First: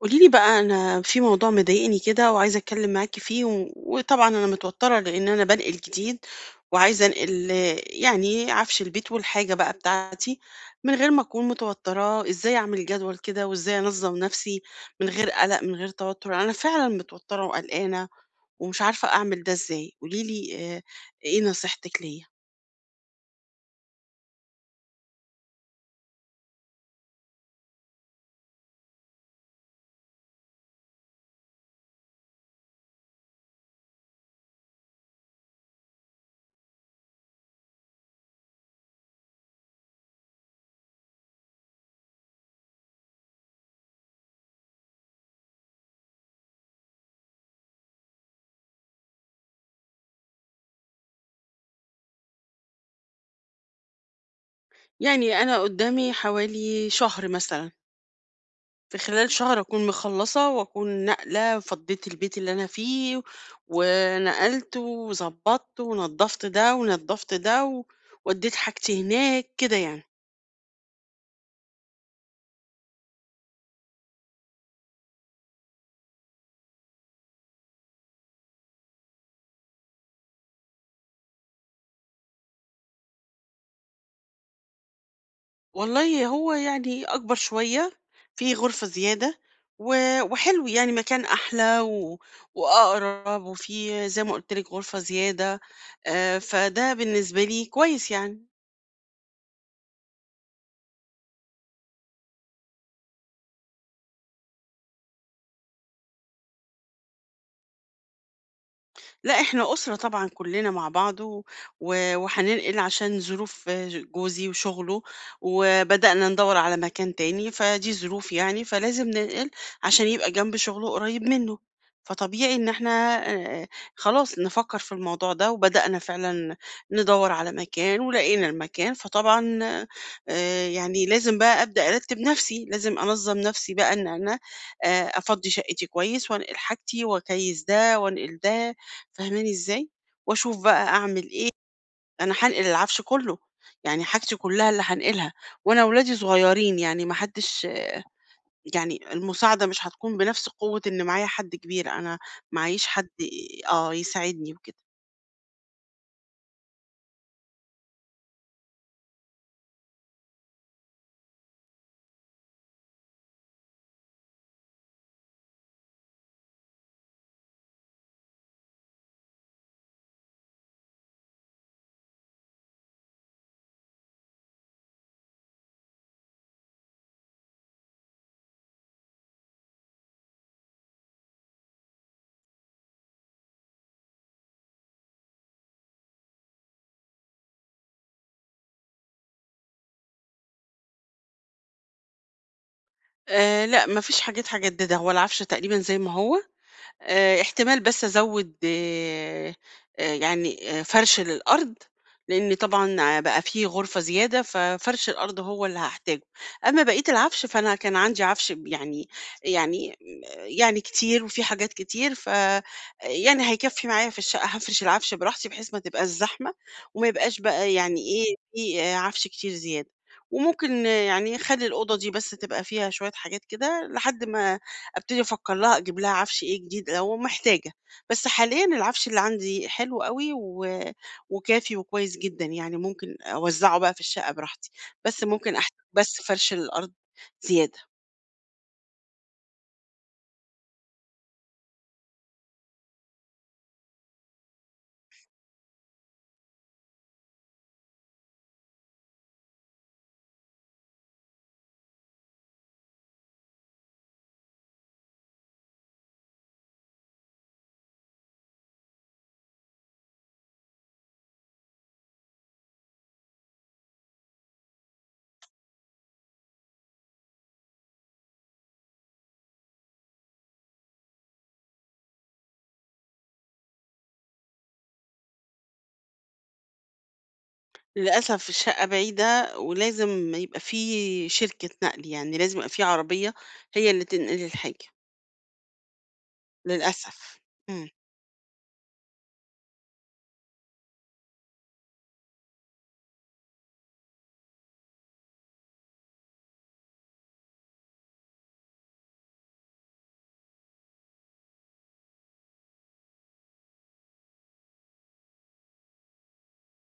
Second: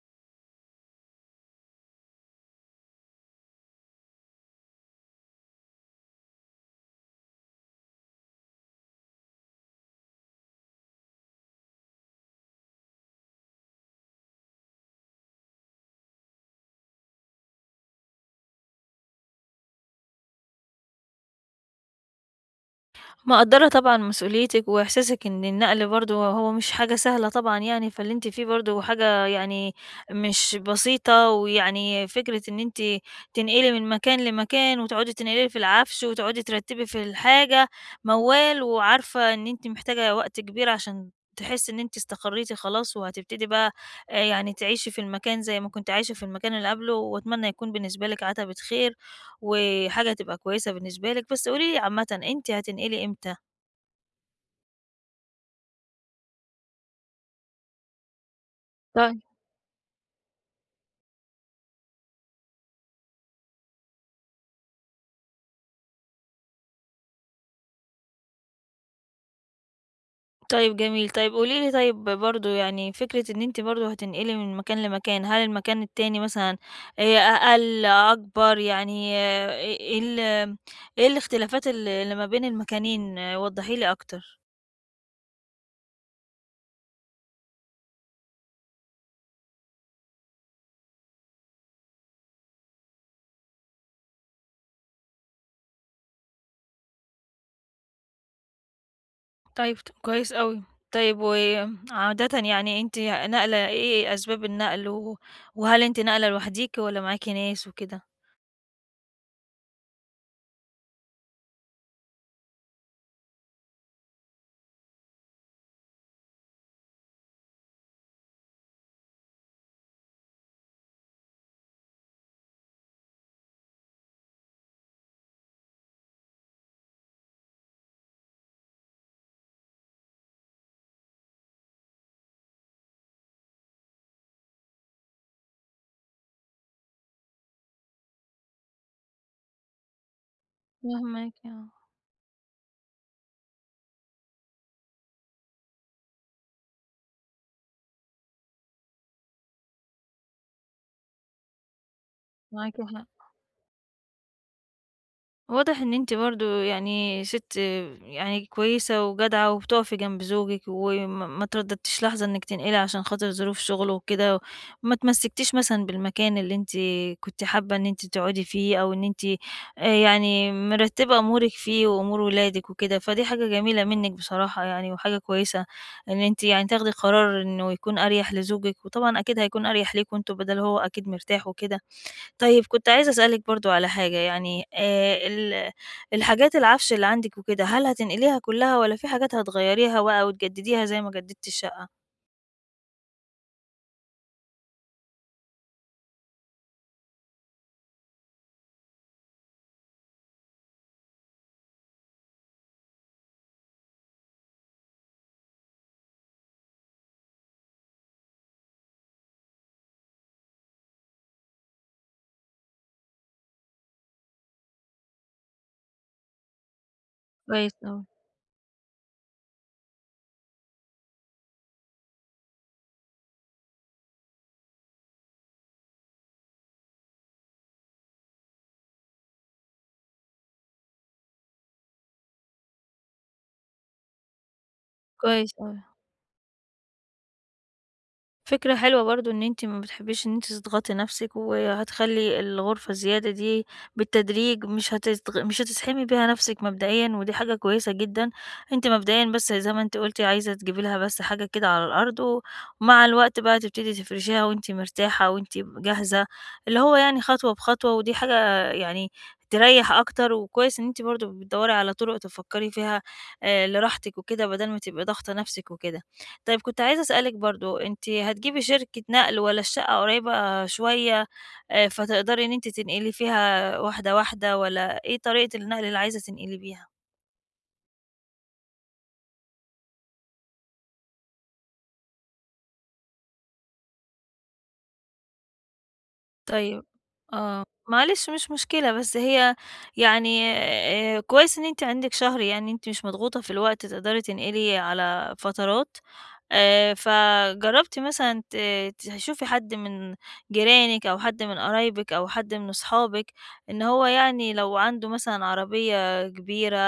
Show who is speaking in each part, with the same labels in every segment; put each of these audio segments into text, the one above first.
Speaker 1: قولي لي بقى، أنا في موضوع مضايقني كده وعايزة أتكلم معاكِ فيه، و وطبعًا أنا متوترة لإن أنا بانقل جديد، وعايزة أنقل يعني عفش البيت والحاجة بقى بتاعتي من غير ما أكون متوترة. إزاي أعمل جدول كده وإزاي أنظم نفسي من غير قلق، من غير توتر؟ أنا فعلًا متوترة وقلقانة ومش عارفة أعمل ده إزاي. قولي لي إيه نصيحتك ليّا؟
Speaker 2: مقدرة طبعًا مسؤوليتِك وإحساسِك إن النقل برضه هو مش حاجة سهلة طبعًا يعني، فاللي أنتِ فيه برضه حاجة يعني مش بسيطة، ويعني فكرة إن أنتِ تنقلي من مكان لمكان، وتقعدي تنقلي في العفش، وتقعدي ترتبي في الحاجة، موال، وعارفة إن أنتِ محتاجة وقت كبير عشان تحسي إن أنتِ استقريتِ خلاص، وهتبتدي بقى يعني تعيشي في المكان زي ما كنتِ عايشة في المكان اللي قبله، وأتمنى يكون بالنسبة لِك عتبة خير، وحاجة تبقى كويسة بالنسبة لِك. بس قولي لي عامةً أنتِ هتنقلي إمتى؟
Speaker 1: يعني أنا قدامي حوالي شهر مثلًا. في
Speaker 2: طيب،
Speaker 1: خلال شهر أكون مخلّصة وأكون ناقلة، فضّيت البيت اللي أنا فيه ونقلت وضبّطت ونضّفت ده ونضّفت ده ودّيت حاجتي هناك كده يعني.
Speaker 2: طيب جميل. طيب قولي لي طيب برضه يعني فكرة إن أنتِ برضه هتنقلي من مكان لمكان، هل المكان التاني مثلًا أقل، أكبر، يعني إيه إيه الاختلافات اللي ما بين المكانين؟ وضّحي لي أكتر.
Speaker 1: والله هو يعني أكبر شوية، فيه غرفة زيادة، و وحلو يعني، مكان أحلى و وأقرب، وفيه زي ما قُلت لِك غرفة زيادة. فده بالنسبة لي كويس يعني.
Speaker 2: طيب كويس أوي. طيب وعادةً يعني أنتِ ناقلة إيه أسباب النقل وهل أنتِ ناقلة لوحديكِ والّا معاكِ ناس وكده؟
Speaker 1: لأ، إحنا أسرة طبعًا كلّنا مع بعض، و وهننقل عشان ظروف جوزي وشغله، وبدأنا ندوّر على مكان تاني، فدي ظروف يعني، فلازم ننقل عشان يبقى جنب شغله قريب منه. فطبيعي إن إحنا آآ خلاص نفكّر في الموضوع ده، وبدأنا فعلًا ندوّر على مكان ولقينا المكان. فطبعًا يعني لازم بقى أبدأ أرتّب نَفْسي، لازم أنظّم نَفْسي بقى، إن أنا أفضّي شقتي كويس وأنقل حاجتي وأكيّس ده وأنقل ده. فاهماني إزاي؟ وأشوف بقى أعمل
Speaker 2: فاهماكِ
Speaker 1: إيه.
Speaker 2: آه،
Speaker 1: أنا هانقل العفش كله، يعني حاجتي كلها اللي هانقلها، وأنا ولادي صغيرين يعني، ما حدش، يعني المساعدة مش هتكون بنفس قوة إن معايا حد كبير. أنا
Speaker 2: معاكِ
Speaker 1: معييش
Speaker 2: حق.
Speaker 1: حد آه يساعدني وكده.
Speaker 2: واضح إن أنتِ برضه يعني سِت يعني كويسة وجدعة وبتقفي جنب زوجِك، وما ما ترددتيش لحظة إنِّك تنقلي عشان خاطر ظروف شغله وكده، وما اتمسكتيش مثلًا بالمكان اللي أنتِ كنتِ حابة إن أنتِ تقعدي فيه، أو إن أنتِ يعني مرتبة أمورِك فيه وأمور ولادِك وكده، فدي حاجة جميلة منِّك بصراحة يعني، وحاجة كويسة إن أنتِ يعني تاخدي قرار إنه يكون أريح لزوجِك، وطبعًا أكيد هيكون أريح ليكم أنتم بدل هو أكيد مرتاح وكده. طيب كنت عايزة أسألِك برضه على حاجة، يعني الحاجات العفش اللي عندِك وكده، هل هتنقليها كلّها والّا في حاجات هتغيّريها بقى وتجدّديها زي ما جدّدتِ الشقة؟
Speaker 1: لأ، ما فيش حاجات هاجددها، هو العفش تقريبًا زي ما هو. احتمال بس أزوّد يعني فَرْش للأرض، لإن طبعًا بقى في غرفة زيادة، ففَرش الأرض هو اللي هاحتاجه. أمّا بقية العَفش فأنا كان عندي عَفش ب يعني يعني م يعني كتير، وفي حاجات كتير، ف يعني هيكفّي معايا في الشقة. هافرش العَفش براحتي بحيث ما تبقاش زحمة وما يبقاش
Speaker 2: كويس
Speaker 1: بقى يعني
Speaker 2: أوي،
Speaker 1: إيه، في آه، عَفش كتير زيادة. وممكن آه، يعني خلّي الأوضة دي بس تبقى فيها شوية حاجات كده لحد ما أبتدي أفكّر لها أجيب لها عَفش إيه جديد لو محتاجة. بس حاليًا العَفش اللي عندي حلو أوي وكافي وكويس جدًا، يعني ممكن أوزّعه بقى في الشقة براحتي، بس
Speaker 2: كويس
Speaker 1: ممكن أحتاج
Speaker 2: أوي.
Speaker 1: بس فَرش للأرض زيادة.
Speaker 2: فكرة حلوة برضه إن أنتِ ما بتحبيش إن أنتِ تضغطي نفسِك، وهتخلّي الغرفة الزيادة دي بالتدريج مش هتزحمي بيها نفسِك مبدئيًا، ودي حاجة كويسة جدًا. أنتِ مبدئيًا بس زي ما أنتِ قُلتِ عايزة تجيبي لها بس حاجة كده على الأرض، ومع الوقت بقى تبتدي تفرشيها وأنتِ مرتاحة وأنتِ جاهزة، اللي هو يعني خطوة بخطوة، ودي حاجة يعني تريّح أكتر، وكويس إن أنتِ برضه بتدوّري على طُرق تفكّري فيها لراحتِك وكده بدل ما تبقي ضاغطة نفسِك وكده. طيب كنت عايزة أسألِك برضه، أنتِ هتجيبي شركة نقل والّا الشقة قريبة شوية فتقدري إن أنتِ تنقلي فيها واحدة، واحدة والّا إيه طريقة النقل اللي عايزة تنقلي بيها؟
Speaker 1: للأسف الشقة بعيدة ولازم يبقى في شركة نقل، يعني لازم يبقى في عربية هي اللي تنقل الحاجة،
Speaker 2: طيب،
Speaker 1: للأسف.
Speaker 2: آه،
Speaker 1: إمم.
Speaker 2: معلش مش مشكلة، بس هي يعني كويس إن أنتِ عندِك شهر يعني أنتِ مش مضغوطة في الوقت تقدري تنقلي على فترات، فجربتِ مثلًا تشوفي حد من جيرانِك أو حد من قرايبِك أو حد من أصحابِك، إن هو يعني لو عنده مثلًا عربية كبيرة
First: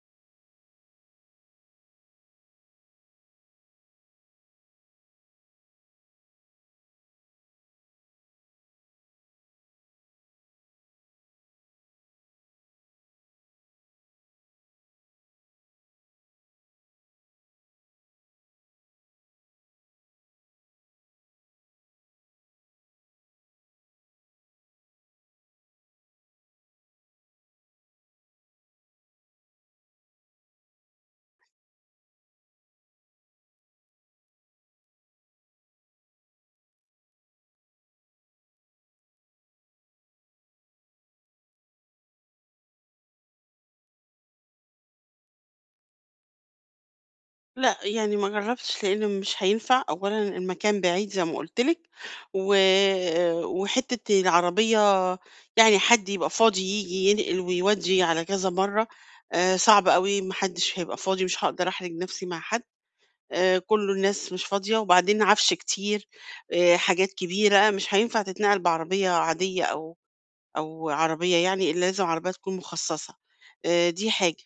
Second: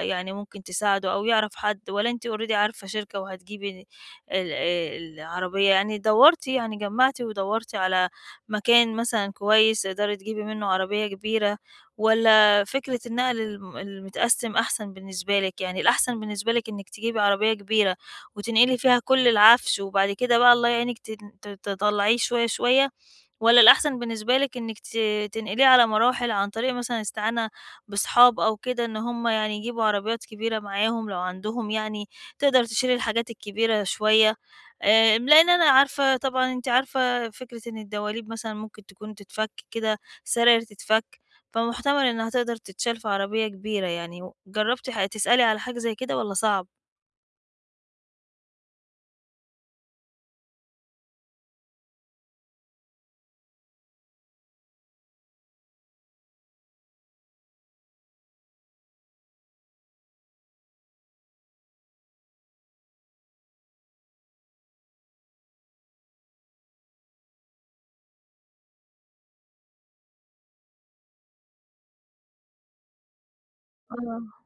Speaker 2: يعني ممكن تساعده أو يعرف حد، والّا أنتِ already عارفة شركة وهتجيبي ال العربية؟ يعني دوّرتِ يعني جمعتِ ودوّرتِ على مكان مثلًا كويس تقدري تجيبي منه عربية كبيرة، والّا فكرة النقل المتقسم أحسن بالنسبة لِك؟ يعني الأحسن بالنسبة لِك إنِّك تجيبي عربية كبيرة وتنقلي فيها كل العفش، وبعد كده بقى الله يعينِك تن ت تطلعيه شوية شوية، والّا الأحسن بالنسبة لِك إنِّك تنقليه على مراحل عن طريق مثلًا استعانة بصحاب أو كده إن هم يعني يجيبوا عربيات كبيرة معاهم لو عندهم يعني، تقدر تشيل الحاجات الكبيرة شوية؟ لإن أنا عارفة طبعًا أنتِ عارفة فكرة إن الدواليب مثلًا ممكن تكون تتفك كده، السراير تتفك، فمحتمل إنها تقدر تتشال في عربية كبيرة يعني، و جربتِ ح تسألي على حاجة زي كده والّا صعب؟
Speaker 1: لأ، يعني ما جرّبتش لإن مش هينفع. أولًا المكان بعيد زي ما قُلت لِك، و وحتّة العربية، يعني حد يبقى فاضي ييجي ينقل ويودّي على كذا مرّة، صعب أوي، ما حدش هيبقى فاضي، مش هاقدر أحرج نَفْسي مع حد. كُلّه الناس مش فاضية. وبعدين عَفْش كتير، حاجات كبيرة، مش هينفع تتنقل بعربية عادية أو عربية يعني، إلا لازم عربية تكون مخصّصة. دي
Speaker 2: آه،
Speaker 1: حاجة.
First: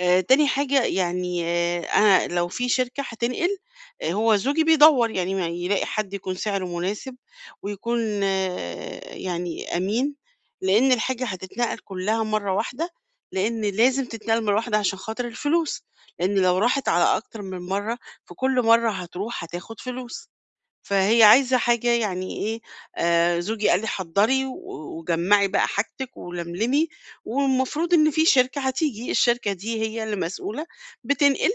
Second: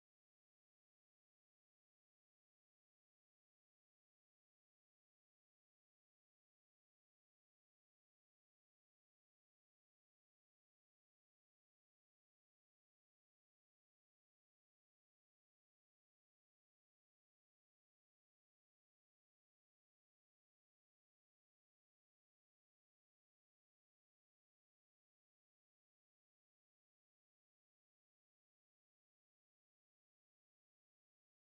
Speaker 1: تاني حاجة يعني، أنا لو في شركة هتنقل، هو زوجي بيدوّر يعني ما يلاقي حد يكون سعره مناسب ويكون آه، يعني أمين، لإن الحاجة هتتنقل كلّها مرّة واحدة، لإن لازم تتنقل مرّة واحدة عشان خاطر الفلوس، لإن لو راحت على أكتر من مرّة، فكل مرّة هتروح هتاخد فلوس. فهي عايزة حاجة يعني إيه. زوجي قال لي حضّري وجمّعي بقى حاجتِك ولملمي، والمفروض إن في شركة هتيجي، الشركة دي هي اللي مسؤولة بتنقل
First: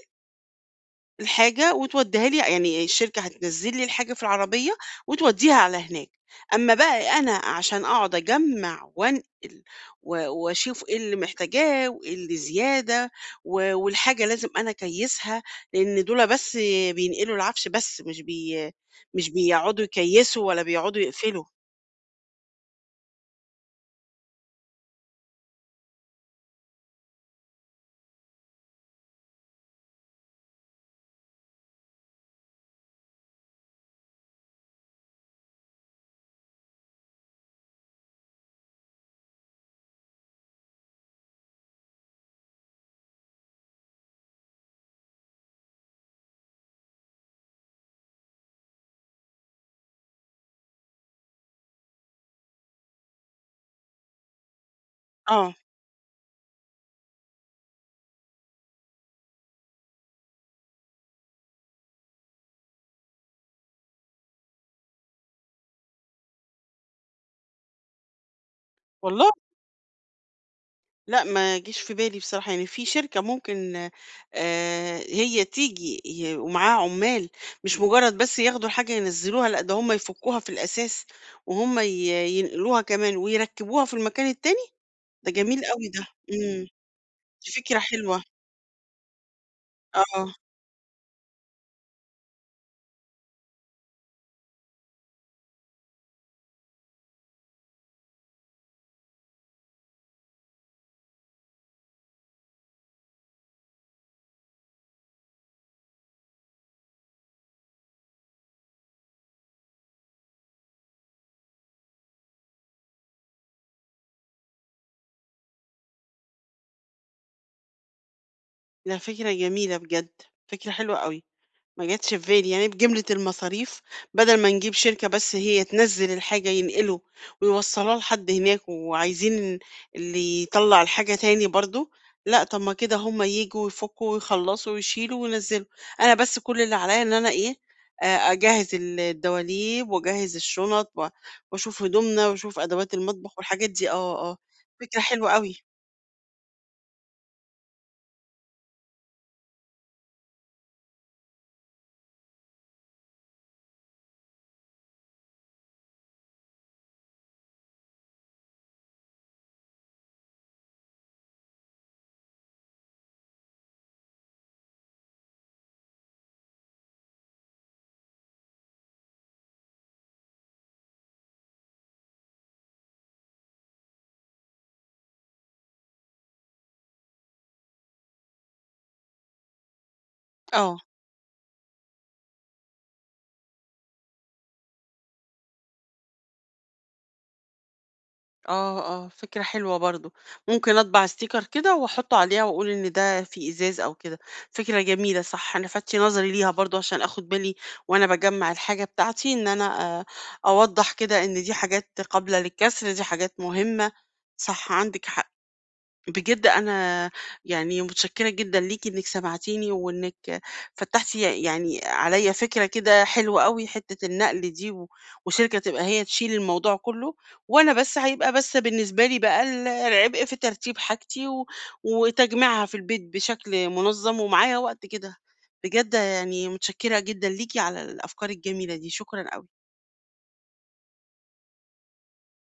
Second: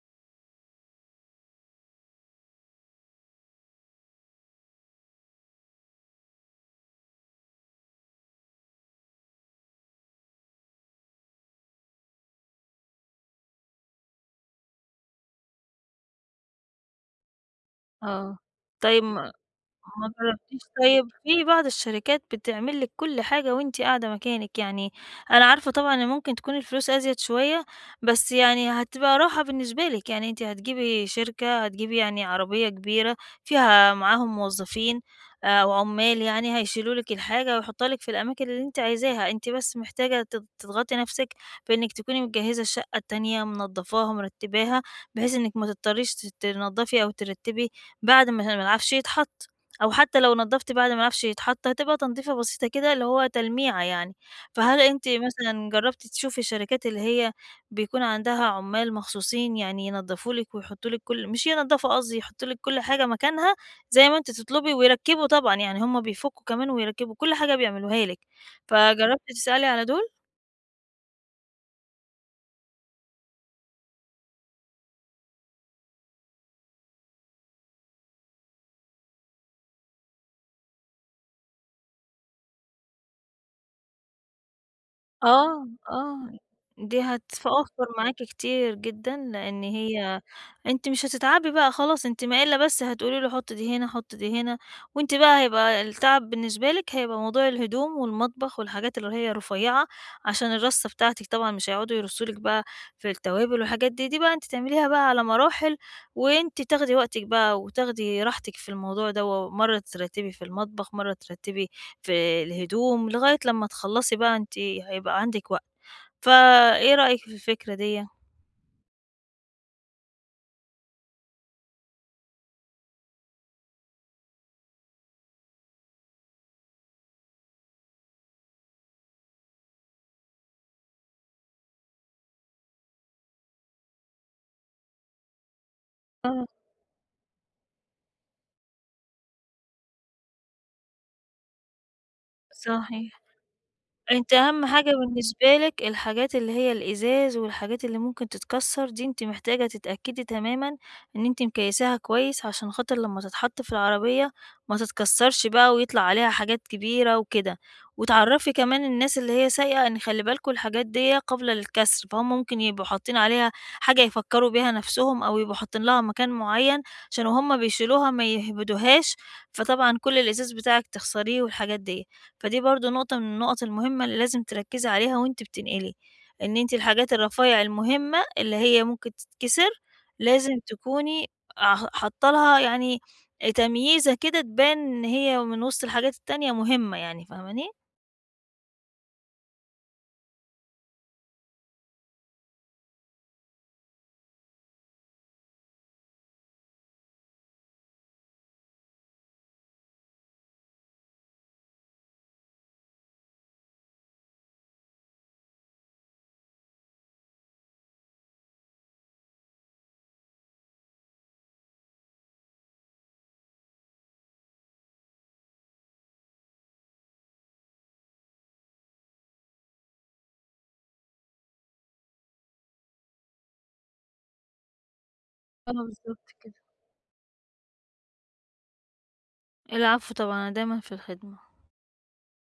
Speaker 1: الحاجة وتودّيها لي، يعني الشركة هتنزّل لي الحاجة في العربية وتودّيها على هناك. أمّا بقى أنا عشان أقعد أجمّع وانقل و واشوف إيه اللي محتاجاه وإيه اللي زيادة، والحاجة لازم أنا أكيّسها، لإن دول بس بينقلوا العفش بس،
Speaker 2: آه. طيب
Speaker 1: مش بيقعدوا
Speaker 2: ما
Speaker 1: يكيّسوا
Speaker 2: جربتيش
Speaker 1: ولا بيقعدوا
Speaker 2: طيب؟
Speaker 1: يقفلوا.
Speaker 2: في بعض الشركات بتعمل لِك كل حاجة وأنتِ قاعدة مكانِك، يعني أنا عارفة طبعًا إن ممكن تكون الفلوس أزيد شوية، بس يعني هتبقى راحة بالنسبة لِك، يعني أنتِ هتجيبي شركة، هتجيبي يعني عربية كبيرة فيها معاهم موظفين أو عمال يعني هيشيلوا لِك الحاجة ويحطوها لِك في الأماكن اللي أنتِ عايزاها، أنتِ بس محتاجة تضغطي نفسِك بإنِك تكوني مجهزة الشقة التانية، منضفاها، مرتباها، بحيث إنِك ما تضطريش تنضفي أو ترتبي بعد ما العفش يتحط. أو حتى لو نضّفت بعد ما العفش يتحط، هتبقى تنضيفة بسيطة كده اللي هو تلميعة يعني. فهل أنتِ
Speaker 1: آه.
Speaker 2: مثلًا جرّبتِ تشوفي الشركات اللي هي بيكون عندها عُمّال مخصوصين يعني ينضّفوا قصدي، يحطّوا لِك كل حاجة مكانها زي ما أنتِ تطلبي ويركّبوا طبعًا، يعني هم بيفُكّوا كمان ويركّبوا، كل حاجة بيعملوها لك. فجرّبتِ
Speaker 1: والله!
Speaker 2: تسألي على دول؟
Speaker 1: لأ، ما جيش في بالي بصراحة. يعني في شركة ممكن هي تيجي ومعاها عُمّال، مش مجرّد بس ياخدوا الحاجة ينزّلوها، لأ، ده هُم يفُكّوها في الأساس وهُم ينقلوها كمان ويركّبوها في المكان التاني. ده جميل أوي ده.
Speaker 2: آه،
Speaker 1: إمم.
Speaker 2: دي
Speaker 1: دي فكرة
Speaker 2: هتوفّر معاكِ
Speaker 1: حلوة،
Speaker 2: كتير جدًا، لإن هي
Speaker 1: آه.
Speaker 2: أنتِ مش هتتعبي بقى خلاص، أنتِ ما إلا بس هتقولي له حُط دي هنا، حُط دي هنا، وأنتِ بقى هيبقى التعب بالنسبة لِك هيبقى موضوع الهدوم والمطبخ والحاجات اللي هي رفيّعة، عشان الرصّة بتاعتِك طبعًا مش هيقعدوا يرصّوا لِك بقى في التوابل والحاجات دي، دي بقى أنتِ تعمليها بقى على مراحل، وأنتِ تاخدي وقتِك بقى وتاخدي راحتِك في الموضوع دوّة، مرّة ترتّبي في المطبخ، مرّة ترتّبي في الهدوم لغاية لمّا تخلّصي بقى أنتِ هيبقى عندِك وقت، فإيه رأيِك في الفكرة ديّة؟
Speaker 1: ده فكرة جميلة بجد، فكرة حلوة أوي. ما جاتش في بالي، يعني بجملة المصاريف بدل ما نجيب شركة بس هي تنزّل الحاجة ينقلوا ويوصّلوها لحد هناك وعايزين اللي يطلّع الحاجة تاني برضه، لأ طب ما كده هم ييجوا ويفكوا ويخلّصوا ويشيلوا وينزّلوا. أنا بس
Speaker 2: آه،
Speaker 1: كل اللي عليّا إن أنا إيه، أ أجهّز الدواليب وأجهّز الشُنط وأشوف هدومنا وأشوف أدوات
Speaker 2: صحيح.
Speaker 1: المطبخ والحاجات دي آه،
Speaker 2: أنتِ
Speaker 1: آه،
Speaker 2: أهم حاجة
Speaker 1: فكرة حلوة أوي،
Speaker 2: بالنسبة لِك الحاجات اللي هي الإزاز والحاجات اللي ممكن تتكسر دي، أنتِ محتاجة تتأكدي تمامًا إن أنتِ مكيّساها كويس، عشان خاطر لمّا تتحط في العربية ما تتكسرش بقى ويطلع عليها حاجات كبيرة وكده، وتعرّفي كمان الناس اللي هي سايقة إن خلّي بالكم الحاجات ديّة قابلة للكسر، فهُم ممكن يبقوا حاطين عليها حاجة يفكّروا بيها نَفْسهم أو يبقوا حاطين لها مكان معيّن، عشان وهُم بيشيلوها ما يهبدوهاش، فطبعًا كل الإزاز بتاعِك تخسريه والحاجات ديّة. فدي برضه نقطة من النقط المهمة اللي لازم تركّزي عليها وأنتِ بتنقلي، إن أنتِ الحاجات الرفايع المهمة اللي هي ممكن تتكسر، لازم
Speaker 1: آه.
Speaker 2: تكوني ع حاطة لها يعني تمييزة كده تبان إن هي من وسط الحاجات التانية مهمة يعني، فاهماني؟
Speaker 1: آه، آه، فكرة حلوة برضه. ممكن أطبع sticker كده وأحطه عليها وأقول إن ده فيه إزاز أو كده. فكرة جميلة، صح، أنا فاتتي نظري ليها برضه، عشان آخد بالي وأنا باجمّع الحاجة بتاعتي إن أنا أوضّح كده إن دي حاجات قابلة للكسر، دي حاجات مهمة. صح، عندِك حق. بجد أنا يعني متشكرة جدًا ليكِ إنِّك سمعتيني، وإنِّك فتّحتِ يعني عليَّ فكرة كده حلوة أوي، حتّة النقل دي وشركة تبقى هي تشيل الموضوع كلّه، وأنا بس هيبقى بس بالنسبة لي بقى العبء في ترتيب حاجتي وتجميعها في البيت بشكل منظَّم، ومعايا وقت كده.
Speaker 2: آه،
Speaker 1: بجد
Speaker 2: بالضبط
Speaker 1: يعني
Speaker 2: كده.
Speaker 1: متشكرة جدًا ليكِ على الأفكار الجميلة دي، شكرًا أوي.
Speaker 2: العفو طبعًا، أنا دايمًا في الخدمة.